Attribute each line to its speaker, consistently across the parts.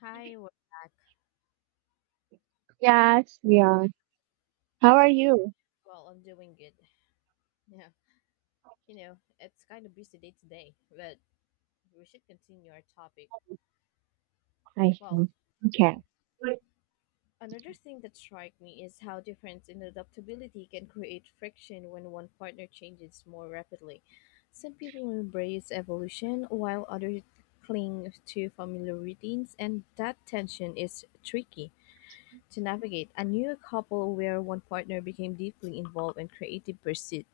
Speaker 1: Hi, we're back.
Speaker 2: Yes, yeah. How
Speaker 1: As
Speaker 2: are
Speaker 1: we
Speaker 2: you?
Speaker 1: I'm doing good. Yeah, it's kind of busy day today, but we should continue our topic.
Speaker 2: I
Speaker 1: Well,
Speaker 2: see. Okay.
Speaker 1: another thing that struck me is how difference in adaptability can create friction when one partner changes more rapidly. Some people embrace evolution while others cling to familiar routines, and that tension is tricky to navigate. I knew a couple where one partner became deeply involved in creative pursuit.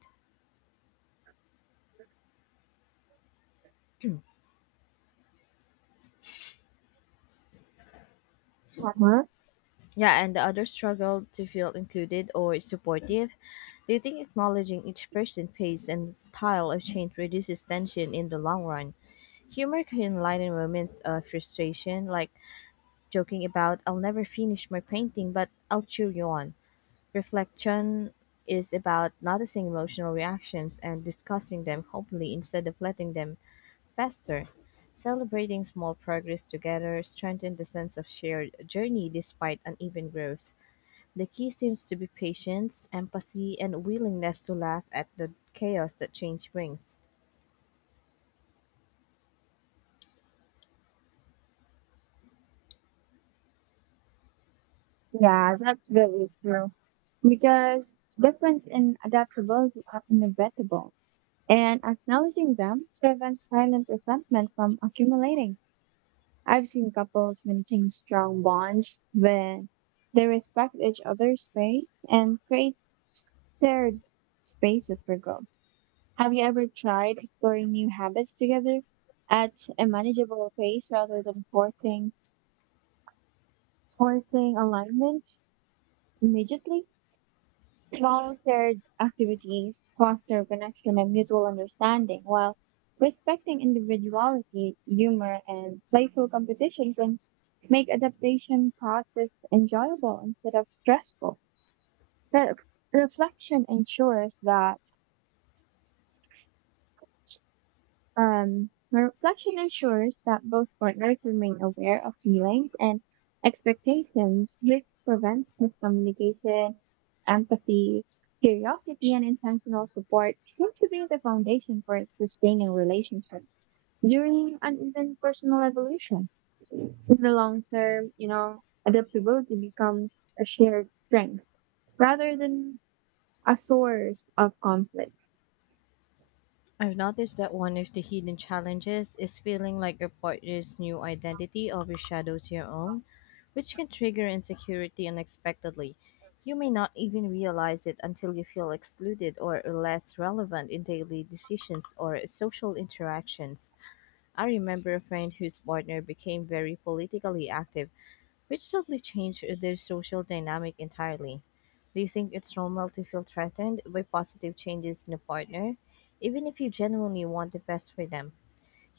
Speaker 2: Uh-huh.
Speaker 1: Yeah, and the others struggle to feel included or supportive. Do you think acknowledging each person's pace and style of change reduces tension in the long run? Humor can lighten moments of frustration, like joking about, I'll never finish my painting, but I'll cheer you on. Reflection is about noticing emotional reactions and discussing them hopefully instead of letting them fester. Celebrating small progress together strengthens the sense of shared journey despite uneven growth. The key seems to be patience, empathy, and willingness to laugh at the chaos that change brings.
Speaker 2: Yeah, that's very true. Because difference in adaptability are inevitable, and acknowledging them prevents silent resentment from accumulating. I've seen couples maintain strong bonds when they respect each other's space and create shared spaces for growth. Have you ever tried exploring new habits together at a manageable pace rather than forcing alignment immediately? Volunteered activities foster connection and mutual understanding while respecting individuality, humor, and playful competitions and make adaptation process enjoyable instead of stressful. Re- Reflection ensures that my reflection ensures that both partners remain aware of feelings and expectations, which prevents miscommunication, empathy, curiosity, and intentional support seem to be the foundation for sustaining relationships during and even personal evolution. In the long term, adaptability becomes a shared strength rather than a source of conflict.
Speaker 1: I've noticed that one of the hidden challenges is feeling like your partner's new identity overshadows your own, which can trigger insecurity unexpectedly. You may not even realize it until you feel excluded or less relevant in daily decisions or social interactions. I remember a friend whose partner became very politically active, which suddenly changed their social dynamic entirely. Do you think it's normal to feel threatened by positive changes in a partner, even if you genuinely want the best for them?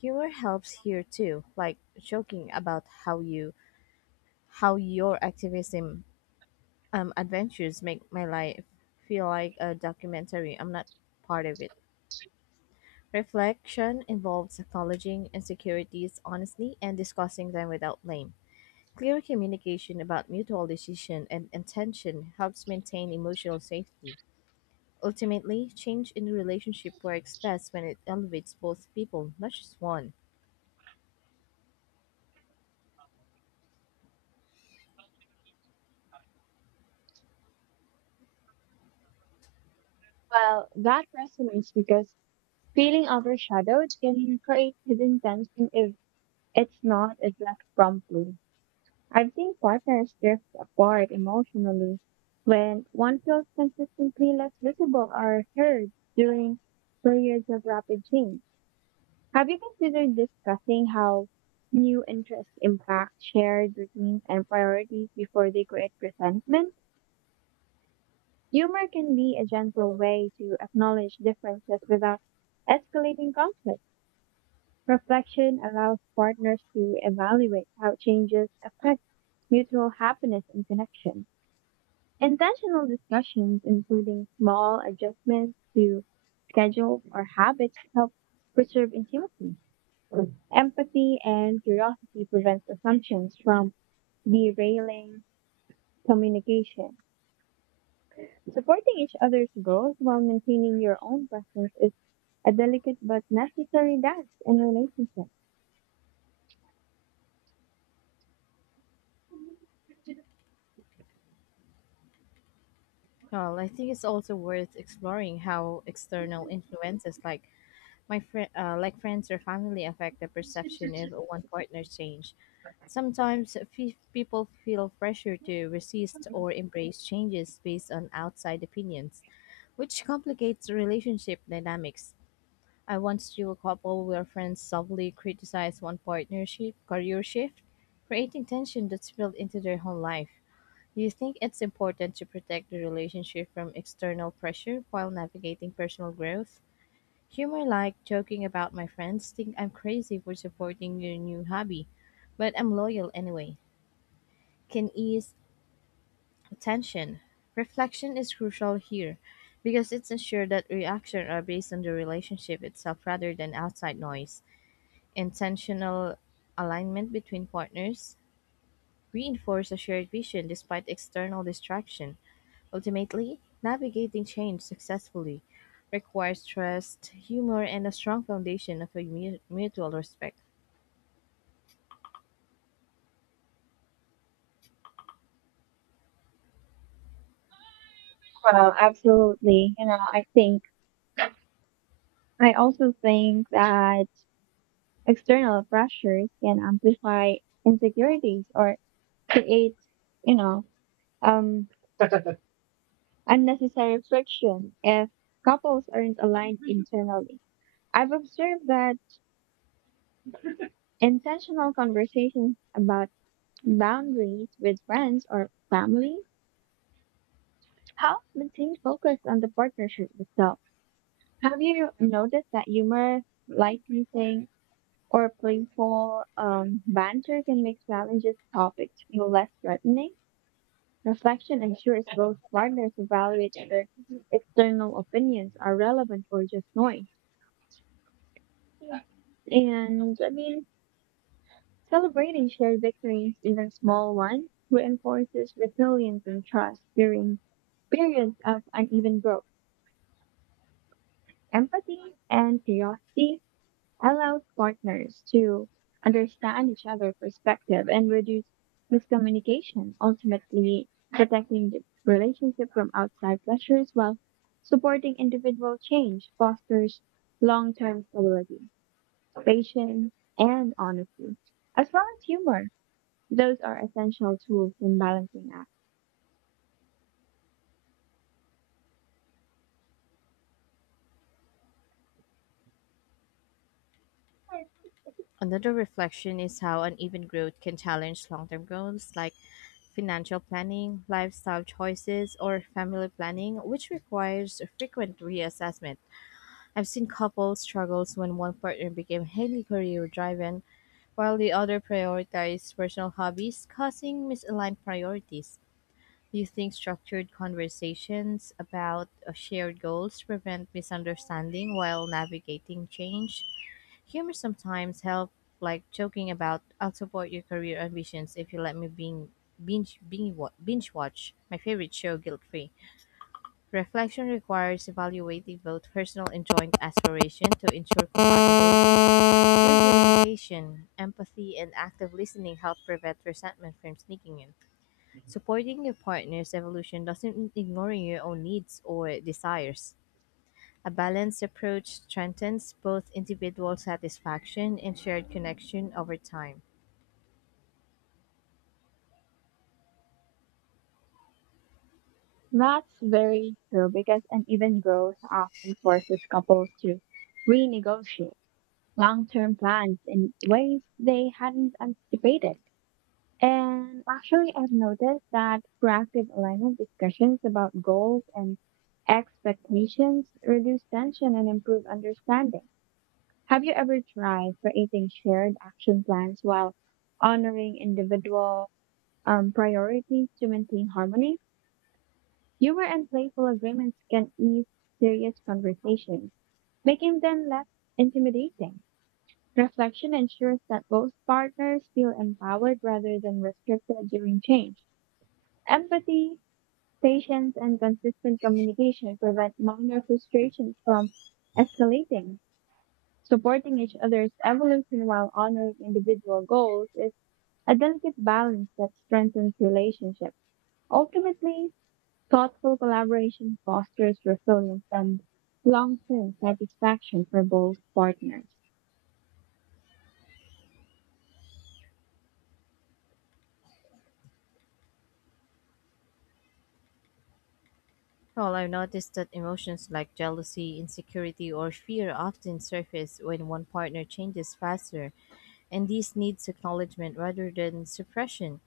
Speaker 1: Humor helps here too, like joking about how your activism adventures make my life feel like a documentary. I'm not part of it. Reflection involves acknowledging insecurities honestly and discussing them without blame. Clear communication about mutual decision and intention helps maintain emotional safety. Ultimately, change in the relationship works best when it elevates both people, not just one.
Speaker 2: Well, that resonates because feeling overshadowed can create hidden tension if it's not addressed promptly. I've seen partners drift apart emotionally when one feels consistently less visible or heard during periods of rapid change. Have you considered discussing how new interests impact shared routines and priorities before they create resentment? Humor can be a gentle way to acknowledge differences without escalating conflict. Reflection allows partners to evaluate how changes affect mutual happiness and connection. Intentional discussions, including small adjustments to schedule or habits, help preserve intimacy. Empathy and curiosity prevents assumptions from derailing communication. Supporting each other's growth while maintaining your own presence is a delicate but necessary dance in relationships.
Speaker 1: Well, I think it's also worth exploring how external influences like like friends or family, affect the perception of one partner's change. Sometimes people feel pressure to resist or embrace changes based on outside opinions, which complicates relationship dynamics. I once knew a couple where friends softly criticized one partnership career shift, creating tension that spilled into their whole life. Do you think it's important to protect the relationship from external pressure while navigating personal growth? Humor like joking about my friends think I'm crazy for supporting your new hobby, but I'm loyal anyway. Can ease tension. Reflection is crucial here because it's ensure that reactions are based on the relationship itself rather than outside noise. Intentional alignment between partners reinforce a shared vision despite external distraction. Ultimately, navigating change successfully requires trust, humor, and a strong foundation of mutual respect.
Speaker 2: Well, absolutely. You know, I also think that external pressures can amplify insecurities or create, you know, um, unnecessary friction if couples aren't aligned internally. I've observed that intentional conversations about boundaries with friends or family help maintain focus on the partnership itself. Have you noticed that humor, light things, or playful banter can make challenges topics feel less threatening? Reflection ensures both partners evaluate whether external opinions are relevant or just noise. And I mean, celebrating shared victories, even small ones, reinforces resilience and trust during periods of uneven growth. Empathy and curiosity allows partners to understand each other's perspective and reduce miscommunication, ultimately protecting the relationship from outside pressures while supporting individual change fosters long-term stability, patience, and honesty, as well as humor. Those are essential tools in balancing act.
Speaker 1: Another reflection is how uneven growth can challenge long term goals like financial planning, lifestyle choices, or family planning, which requires frequent reassessment. I've seen couples struggles when one partner became highly career driven while the other prioritize personal hobbies, causing misaligned priorities. Do you think structured conversations about shared goals prevent misunderstanding while navigating change? Humor sometimes help, like joking about "I'll support your career ambitions if you let me binge watch my favorite show guilt free." Reflection requires evaluating both personal and joint aspiration to ensure compatibility communication, empathy, and active listening help prevent resentment from sneaking in. Supporting your partner's evolution doesn't mean ignoring your own needs or desires. A balanced approach strengthens both individual satisfaction and shared connection over time.
Speaker 2: That's very true because uneven growth often forces couples to renegotiate long term plans in ways they hadn't anticipated. And actually, I've noticed that proactive alignment discussions about goals and expectations reduce tension and improve understanding. Have you ever tried creating shared action plans while honoring individual priorities to maintain harmony? Humor and playful agreements can ease serious conversations, making them less intimidating. Reflection ensures that both partners feel empowered rather than restricted during change. Empathy, patience, and consistent communication prevent minor frustrations from escalating. Supporting each other's evolution while honoring individual goals is a delicate balance that strengthens relationships. Ultimately, thoughtful collaboration fosters resilience and long-term satisfaction for both partners.
Speaker 1: Well, I've noticed that emotions like jealousy, insecurity, or fear often surface when one partner changes faster, and these needs acknowledgement rather than suppression.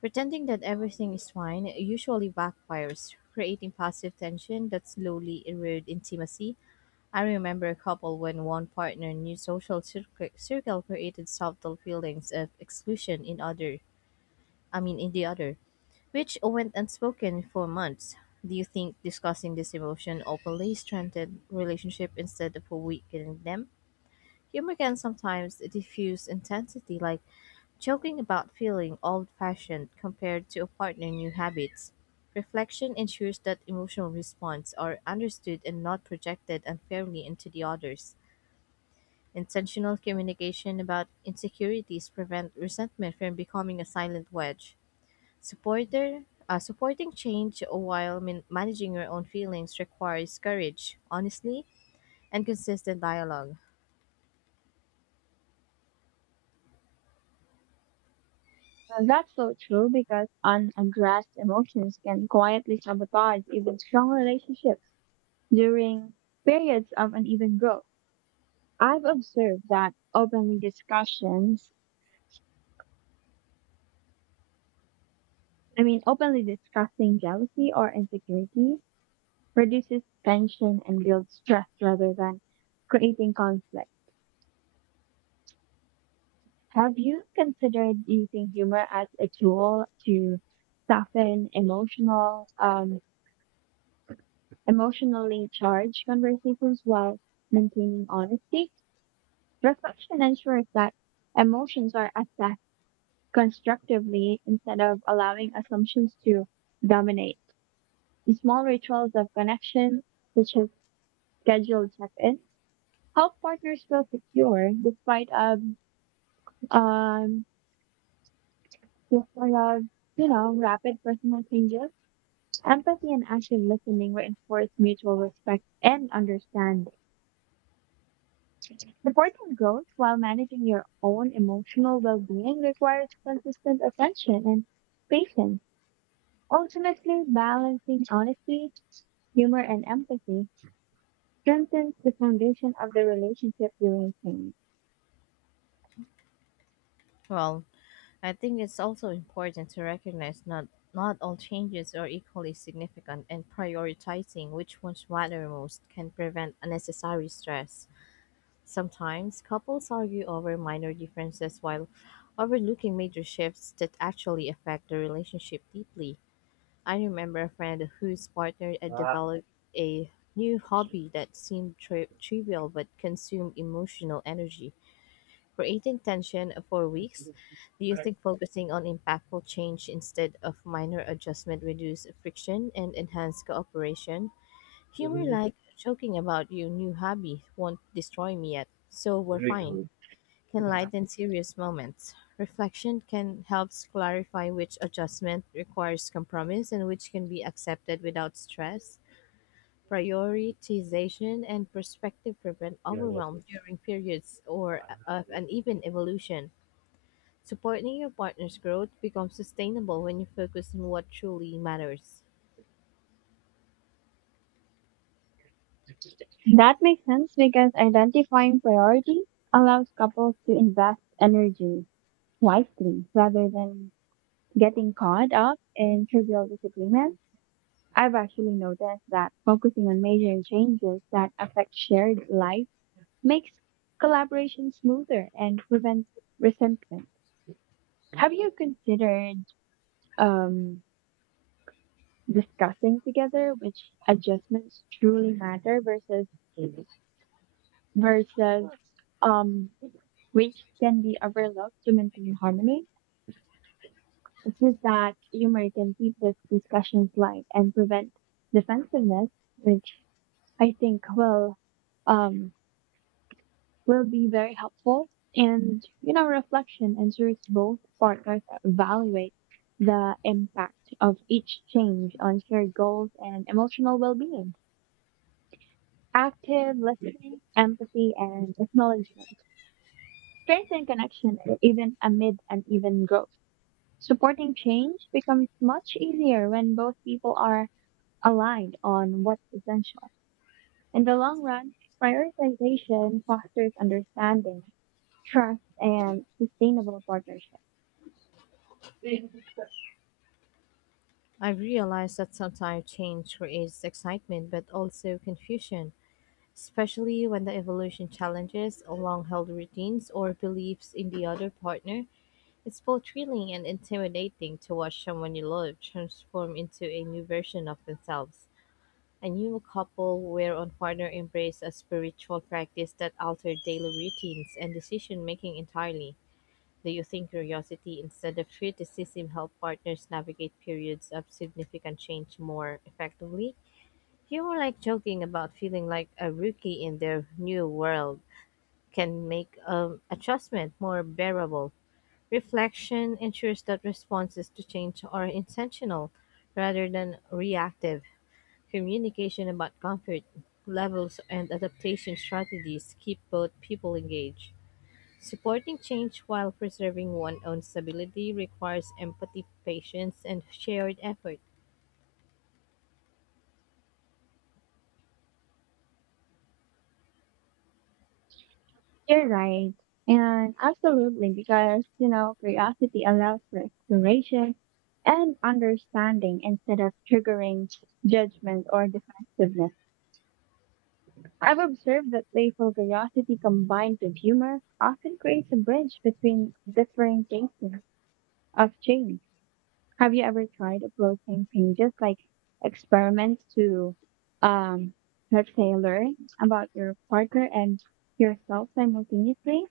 Speaker 1: Pretending that everything is fine usually backfires, creating passive tension that slowly erodes intimacy. I remember a couple when one partner knew social circle created subtle feelings of exclusion in other, I mean in the other, which went unspoken for months. Do you think discussing this emotion openly strengthened relationship instead of weakening them? Humor can sometimes diffuse intensity like joking about feeling old fashioned compared to partnering new habits. Reflection ensures that emotional response are understood and not projected unfairly into the others. Intentional communication about insecurities prevent resentment from becoming a silent wedge. Supporter, supporting change while managing your own feelings requires courage, honesty, and consistent dialogue.
Speaker 2: Well, that's so true because unaddressed emotions can quietly sabotage even strong relationships during periods of uneven growth. I've observed that openly discussions, I mean, openly discussing jealousy or insecurity reduces tension and builds stress rather than creating conflict. Have you considered using humor as a tool to soften emotionally charged conversations while maintaining honesty? Reflection ensures that emotions are assessed constructively instead of allowing assumptions to dominate. The small rituals of connection, such as scheduled check-ins, help partners feel secure um despite of you know rapid personal changes. Empathy and active listening reinforce mutual respect and understanding. Supporting growth while managing your own emotional well-being requires consistent attention and patience. Ultimately, balancing honesty, humor, and empathy strengthens the foundation of the relationship during change.
Speaker 1: Well, I think it's also important to recognize not all changes are equally significant, and prioritizing which ones matter most can prevent unnecessary stress. Sometimes couples argue over minor differences while overlooking major shifts that actually affect the relationship deeply. I remember a friend whose partner had developed a new hobby that seemed trivial but consumed emotional energy, creating tension for weeks. Do you think focusing on impactful change instead of minor adjustment reduce friction and enhance cooperation? Humor like joking about your new hobby won't destroy me yet, so we're fine. Can lighten serious moments. Reflection can help clarify which adjustment requires compromise and which can be accepted without stress. Prioritization and perspective prevent overwhelm during periods or of uneven evolution. Supporting your partner's growth becomes sustainable when you focus on what truly matters.
Speaker 2: That makes sense because identifying priorities allows couples to invest energy wisely rather than getting caught up in trivial disagreements. I've actually noticed that focusing on major changes that affect shared life makes collaboration smoother and prevents resentment. Have you considered um, discussing together which adjustments truly matter versus um, which can be overlooked to maintain harmony? It's just that humor can keep these discussions light and prevent defensiveness, which I think um, will be very helpful. And, you know, reflection ensures both partners evaluate the impact of each change on shared goals and emotional well being. Active listening, empathy, and acknowledgement strengthen connection even amid uneven growth. Supporting change becomes much easier when both people are aligned on what's essential. In the long run, prioritization fosters understanding trust and sustainable partnership.
Speaker 1: I've realized that sometimes change creates excitement but also confusion, especially when the evolution challenges long held routines or beliefs in the other partner. It's both thrilling and intimidating to watch someone you love transform into a new version of themselves. I knew a couple where one partner embraced a spiritual practice that altered daily routines and decision making entirely. Do you think curiosity instead of criticism help partners navigate periods of significant change more effectively? You were like joking about feeling like a rookie in their new world can make adjustment more bearable. Reflection ensures that responses to change are intentional rather than reactive. Communication about comfort levels and adaptation strategies keep both people engaged. Supporting change while preserving one's own stability requires empathy, patience, and shared effort.
Speaker 2: You're right. And absolutely, because, you know, curiosity allows for exploration and understanding instead of triggering judgment or defensiveness. I've observed that playful curiosity combined with humor often creates a bridge between differing phases of change. Have you ever tried approaching changes like experiments to um let's say learn about your partner and yourself simultaneously?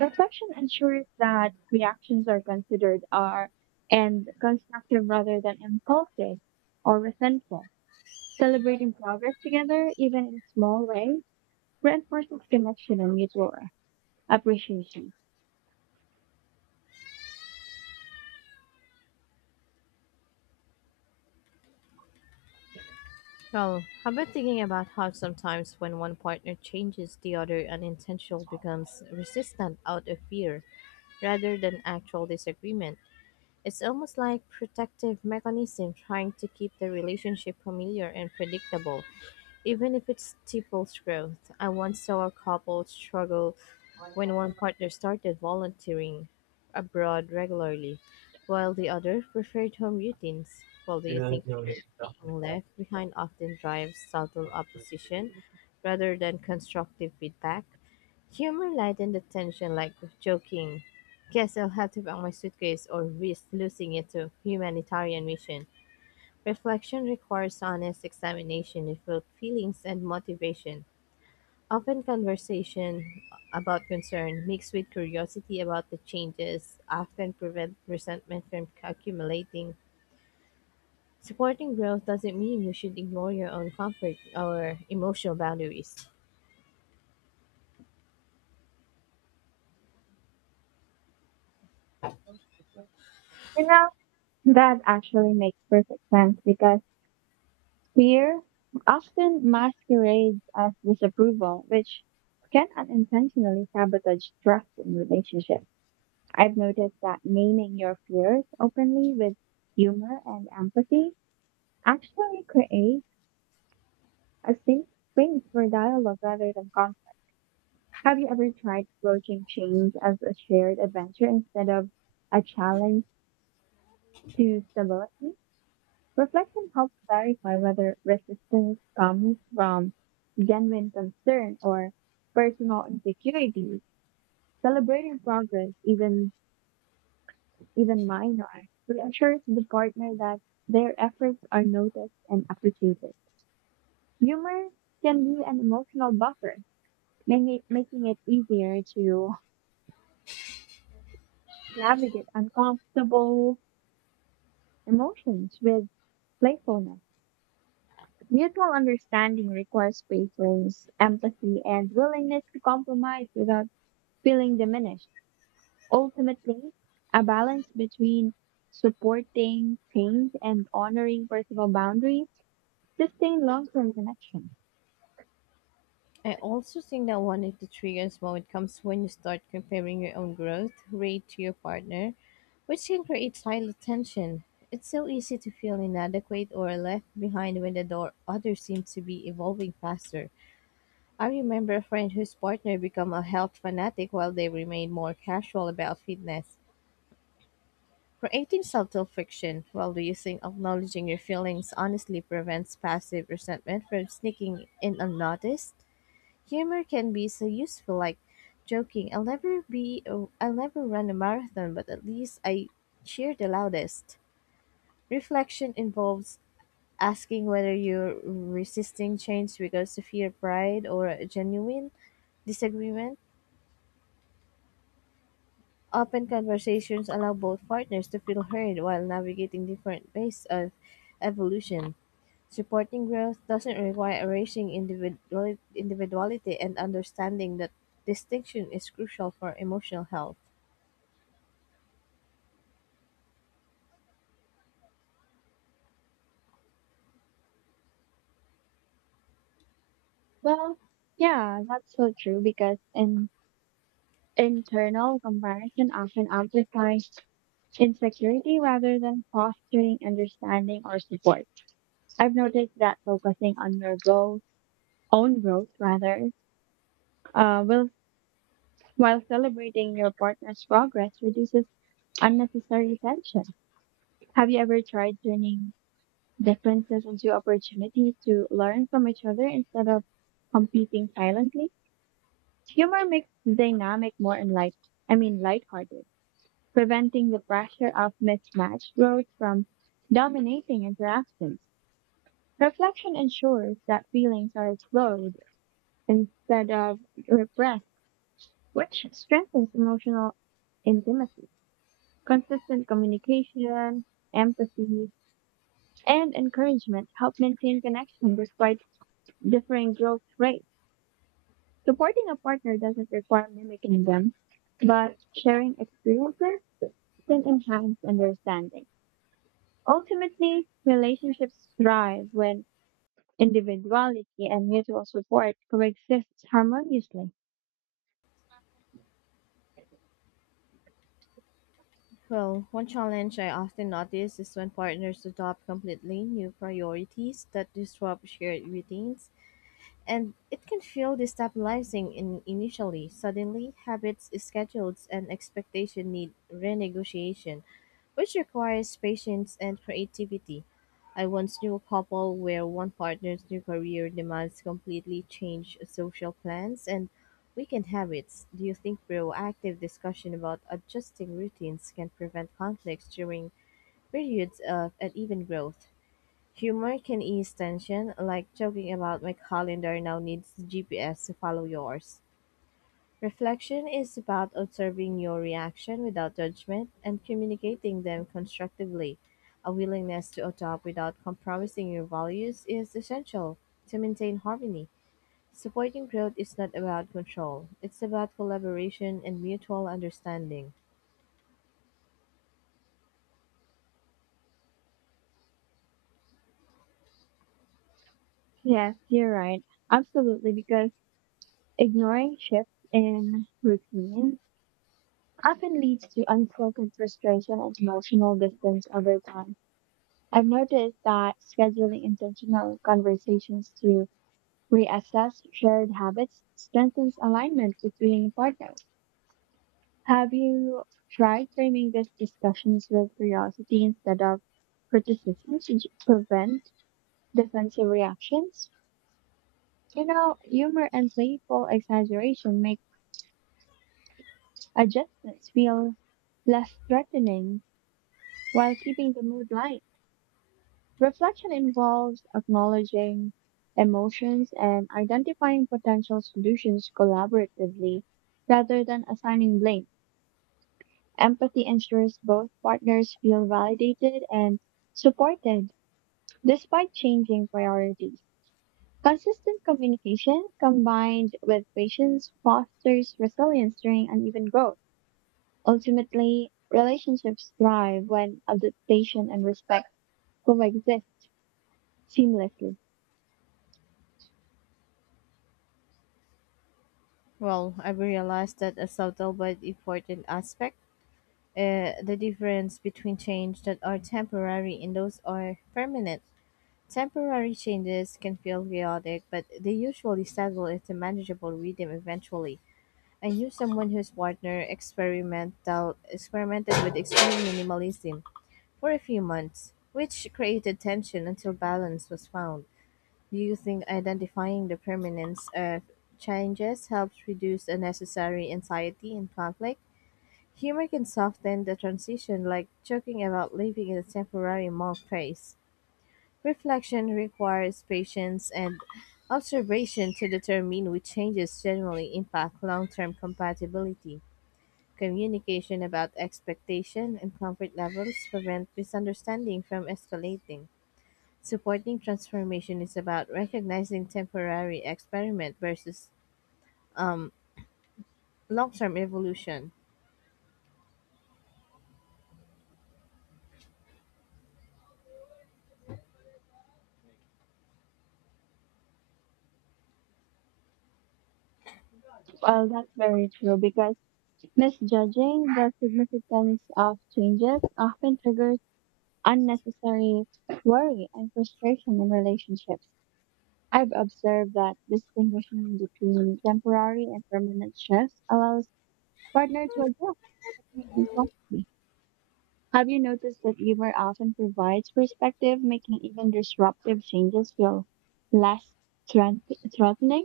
Speaker 2: Reflection ensures that reactions are considered are and constructive rather than impulsive or resentful. Celebrating progress together, even in small ways, reinforces connection and mutual appreciation.
Speaker 1: Well, how about thinking about how sometimes when one partner changes, the other unintentional becomes resistant out of fear rather than actual disagreement? It's almost like protective mechanism trying to keep the relationship familiar and predictable. Even if it stifles growth, I once saw a couple struggle when one partner started volunteering abroad regularly, while the other preferred home routines. Well, do you think fear of being left behind often drives subtle opposition rather than constructive feedback? Humor lightens the tension, like joking, guess I'll have to pack my suitcase or risk losing it to humanitarian mission. Reflection requires honest examination of both feelings and motivation, often conversation about concern mixed with curiosity about the changes often prevent resentment from accumulating. Supporting growth doesn't mean you should ignore your own comfort or emotional boundaries.
Speaker 2: You know, that actually makes perfect sense because fear often masquerades as disapproval, which can unintentionally sabotage trust in relationships. I've noticed that naming your fears openly with humor and empathy actually creates a safe space for dialogue rather than conflict. Have you ever tried approaching change as a shared adventure instead of a challenge to stability? Reflection helps clarify whether resistance comes from genuine concern or personal insecurity. Celebrating progress, even minor, reassures the partner that their efforts are noticed and appreciated. Humor can be an emotional buffer, making it easier to navigate uncomfortable emotions with playfulness. Mutual understanding requires patience, empathy, and willingness to compromise without feeling diminished. Ultimately, a balance between supporting change and honoring personal boundaries sustain long-term connection.
Speaker 1: I also think that one of the triggers moment comes when you start comparing your own growth rate to your partner, which can create silent tension. It's so easy to feel inadequate or left behind when the door others seem to be evolving faster. I remember a friend whose partner became a health fanatic while they remained more casual about fitness. Creating subtle friction while reducing acknowledging your feelings honestly prevents passive resentment from sneaking in unnoticed. Humor can be so useful, like joking, I'll never run a marathon, but at least I cheer the loudest. Reflection involves asking whether you're resisting change because of fear, pride, or a genuine disagreement. Open conversations allow both partners to feel heard while navigating different paces of evolution. Supporting growth doesn't require erasing individuality, and understanding that distinction is crucial for emotional health.
Speaker 2: Well, yeah, that's so true because in internal comparison often amplifies insecurity rather than fostering understanding or support. I've noticed that focusing on own growth rather, uh, will, while celebrating your partner's progress reduces unnecessary tension. Have you ever tried turning differences into opportunities to learn from each other instead of competing silently? Humor makes the dynamic more enlight I mean lighthearted, preventing the pressure of mismatched growth from dominating interactions. Reflection ensures that feelings are explored instead of repressed, which strengthens emotional intimacy. Consistent communication, empathy, and encouragement help maintain connection despite differing growth rates. Supporting a partner doesn't require mimicking them, but sharing experiences can enhance understanding. Ultimately, relationships thrive when individuality and mutual support coexist harmoniously.
Speaker 1: Well, one challenge I often notice is when partners adopt completely new priorities that disrupt shared routines, and it can feel destabilizing in initially. Suddenly, habits, schedules, and expectation need renegotiation, which requires patience and creativity. I once knew a couple where one partner's new career demands completely change social plans and weekend habits. Do you think proactive discussion about adjusting routines can prevent conflicts during periods of uneven growth? Humor can ease tension, like joking about my calendar now needs GPS to follow yours. Reflection is about observing your reaction without judgment and communicating them constructively. A willingness to adopt without compromising your values is essential to maintain harmony. Supporting growth is not about control, it's about collaboration and mutual understanding.
Speaker 2: Yes, you're right. Absolutely, because ignoring shifts in routines often leads to unspoken frustration and emotional distance over time. I've noticed that scheduling intentional conversations to reassess shared habits strengthens alignment between partners. Have you tried framing these discussions with curiosity instead of criticism to prevent defensive reactions? You know, humor and playful exaggeration make adjustments feel less threatening while keeping the mood light. Reflection involves acknowledging emotions and identifying potential solutions collaboratively rather than assigning blame. Empathy ensures both partners feel validated and supported despite changing priorities. Consistent communication combined with patience fosters resilience during uneven growth. Ultimately, relationships thrive when adaptation and respect coexist seamlessly.
Speaker 1: Well, I've realized that a subtle but important aspect, the difference between change that are temporary and those are permanent. Temporary changes can feel chaotic, but they usually settle into manageable rhythm eventually. I knew someone whose partner experimental experimented with extreme minimalism for a few months, which created tension until balance was found. Do you think identifying the permanence of changes helps reduce unnecessary anxiety and conflict? Humor can soften the transition, like joking about living in a temporary monk phase. Reflection requires patience and observation to determine which changes generally impact long term compatibility. Communication about expectation and comfort levels prevent misunderstanding from escalating. Supporting transformation is about recognizing temporary experiment versus um, long term evolution.
Speaker 2: Well, that's very true because misjudging the significance of changes often triggers unnecessary worry and frustration in relationships. I've observed that distinguishing between temporary and permanent shifts allows partner to adjust expectations. Well, have you noticed that humor often provides perspective, making even disruptive changes feel less threat- threatening?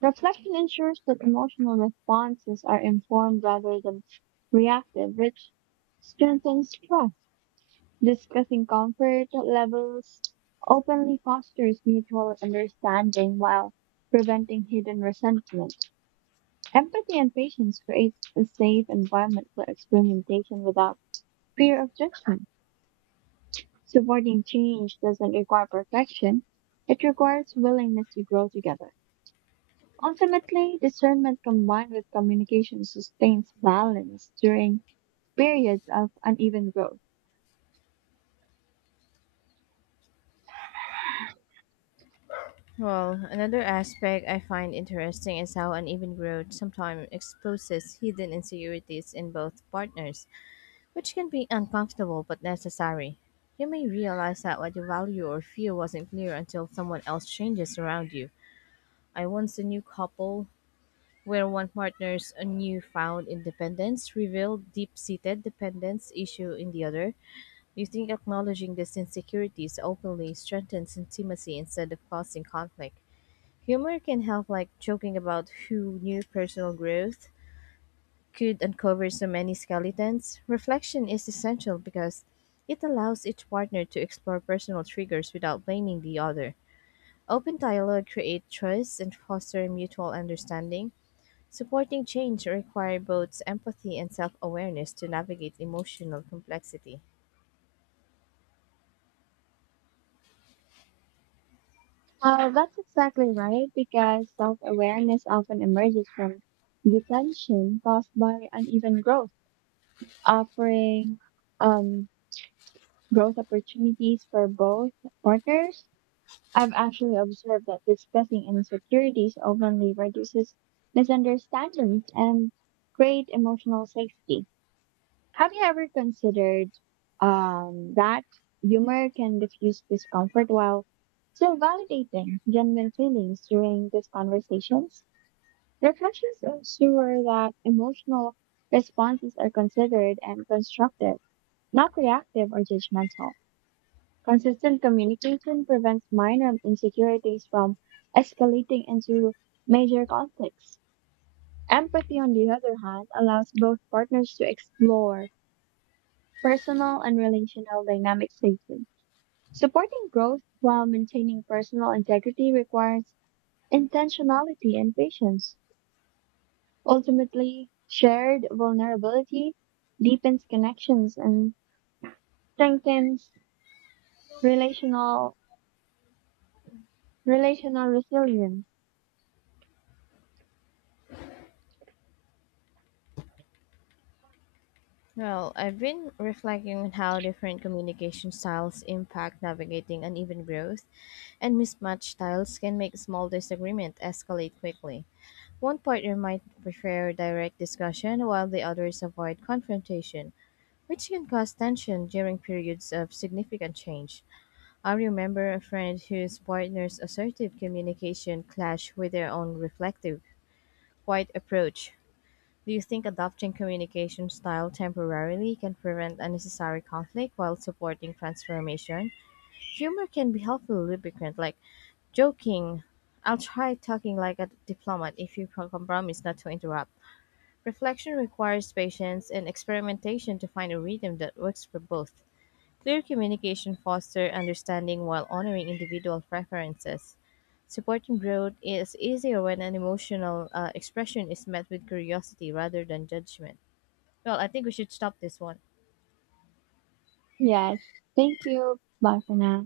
Speaker 2: Reflection ensures that emotional responses are informed rather than reactive, which strengthens trust. Discussing comfort levels openly fosters mutual understanding while preventing hidden resentment. Empathy and patience creates a safe environment for experimentation without fear of judgment. Supporting change doesn't require perfection. It requires willingness to grow together. Ultimately, discernment combined with communication sustains balance during periods of uneven growth.
Speaker 1: Well, another aspect I find interesting is how uneven growth sometimes exposes hidden insecurities in both partners, which can be uncomfortable but necessary. You may realize that what you value or fear wasn't clear until someone else changes around you. I once a new couple where one partner's a newfound independence revealed deep-seated dependence issue in the other. Do you think acknowledging these insecurities openly strengthens intimacy instead of causing conflict? Humor can help, like joking about who knew personal growth could uncover so many skeletons. Reflection is essential because it allows each partner to explore personal triggers without blaming the other. Open dialogue creates trust and foster mutual understanding. Supporting change requires both empathy and self awareness to navigate emotional complexity.
Speaker 2: Well, that's exactly right, because self awareness often emerges from detention caused by uneven growth, offering um, growth opportunities for both partners. I've actually observed that discussing insecurities openly reduces misunderstandings and create emotional safety. Have you ever considered that humor can diffuse discomfort while still validating genuine feelings during these conversations? Reflections ensure that emotional responses are considered and constructive, not reactive or judgmental. Consistent communication prevents minor insecurities from escalating into major conflicts. Empathy, on the other hand, allows both partners to explore personal and relational dynamics safely. Supporting growth while maintaining personal integrity requires intentionality and patience. Ultimately, shared vulnerability deepens connections and strengthens relational relational resilience.
Speaker 1: Well, I've been reflecting on how different communication styles impact navigating uneven growth, and mismatched styles can make small disagreement escalate quickly. One partner might prefer direct discussion while the others avoid confrontation, which can cause tension during periods of significant change. I remember a friend whose partner's assertive communication clashed with their own reflective, quiet approach. Do you think adopting communication style temporarily can prevent unnecessary conflict while supporting transformation? Humor can be helpful lubricant, like joking. I'll try talking like a diplomat if you promise not to interrupt. Reflection requires patience and experimentation to find a rhythm that works for both. Clear communication fosters understanding while honoring individual preferences. Supporting growth is easier when an emotional expression is met with curiosity rather than judgment. Well, I think we should stop this one.
Speaker 2: Yes. Thank you. Bye for now.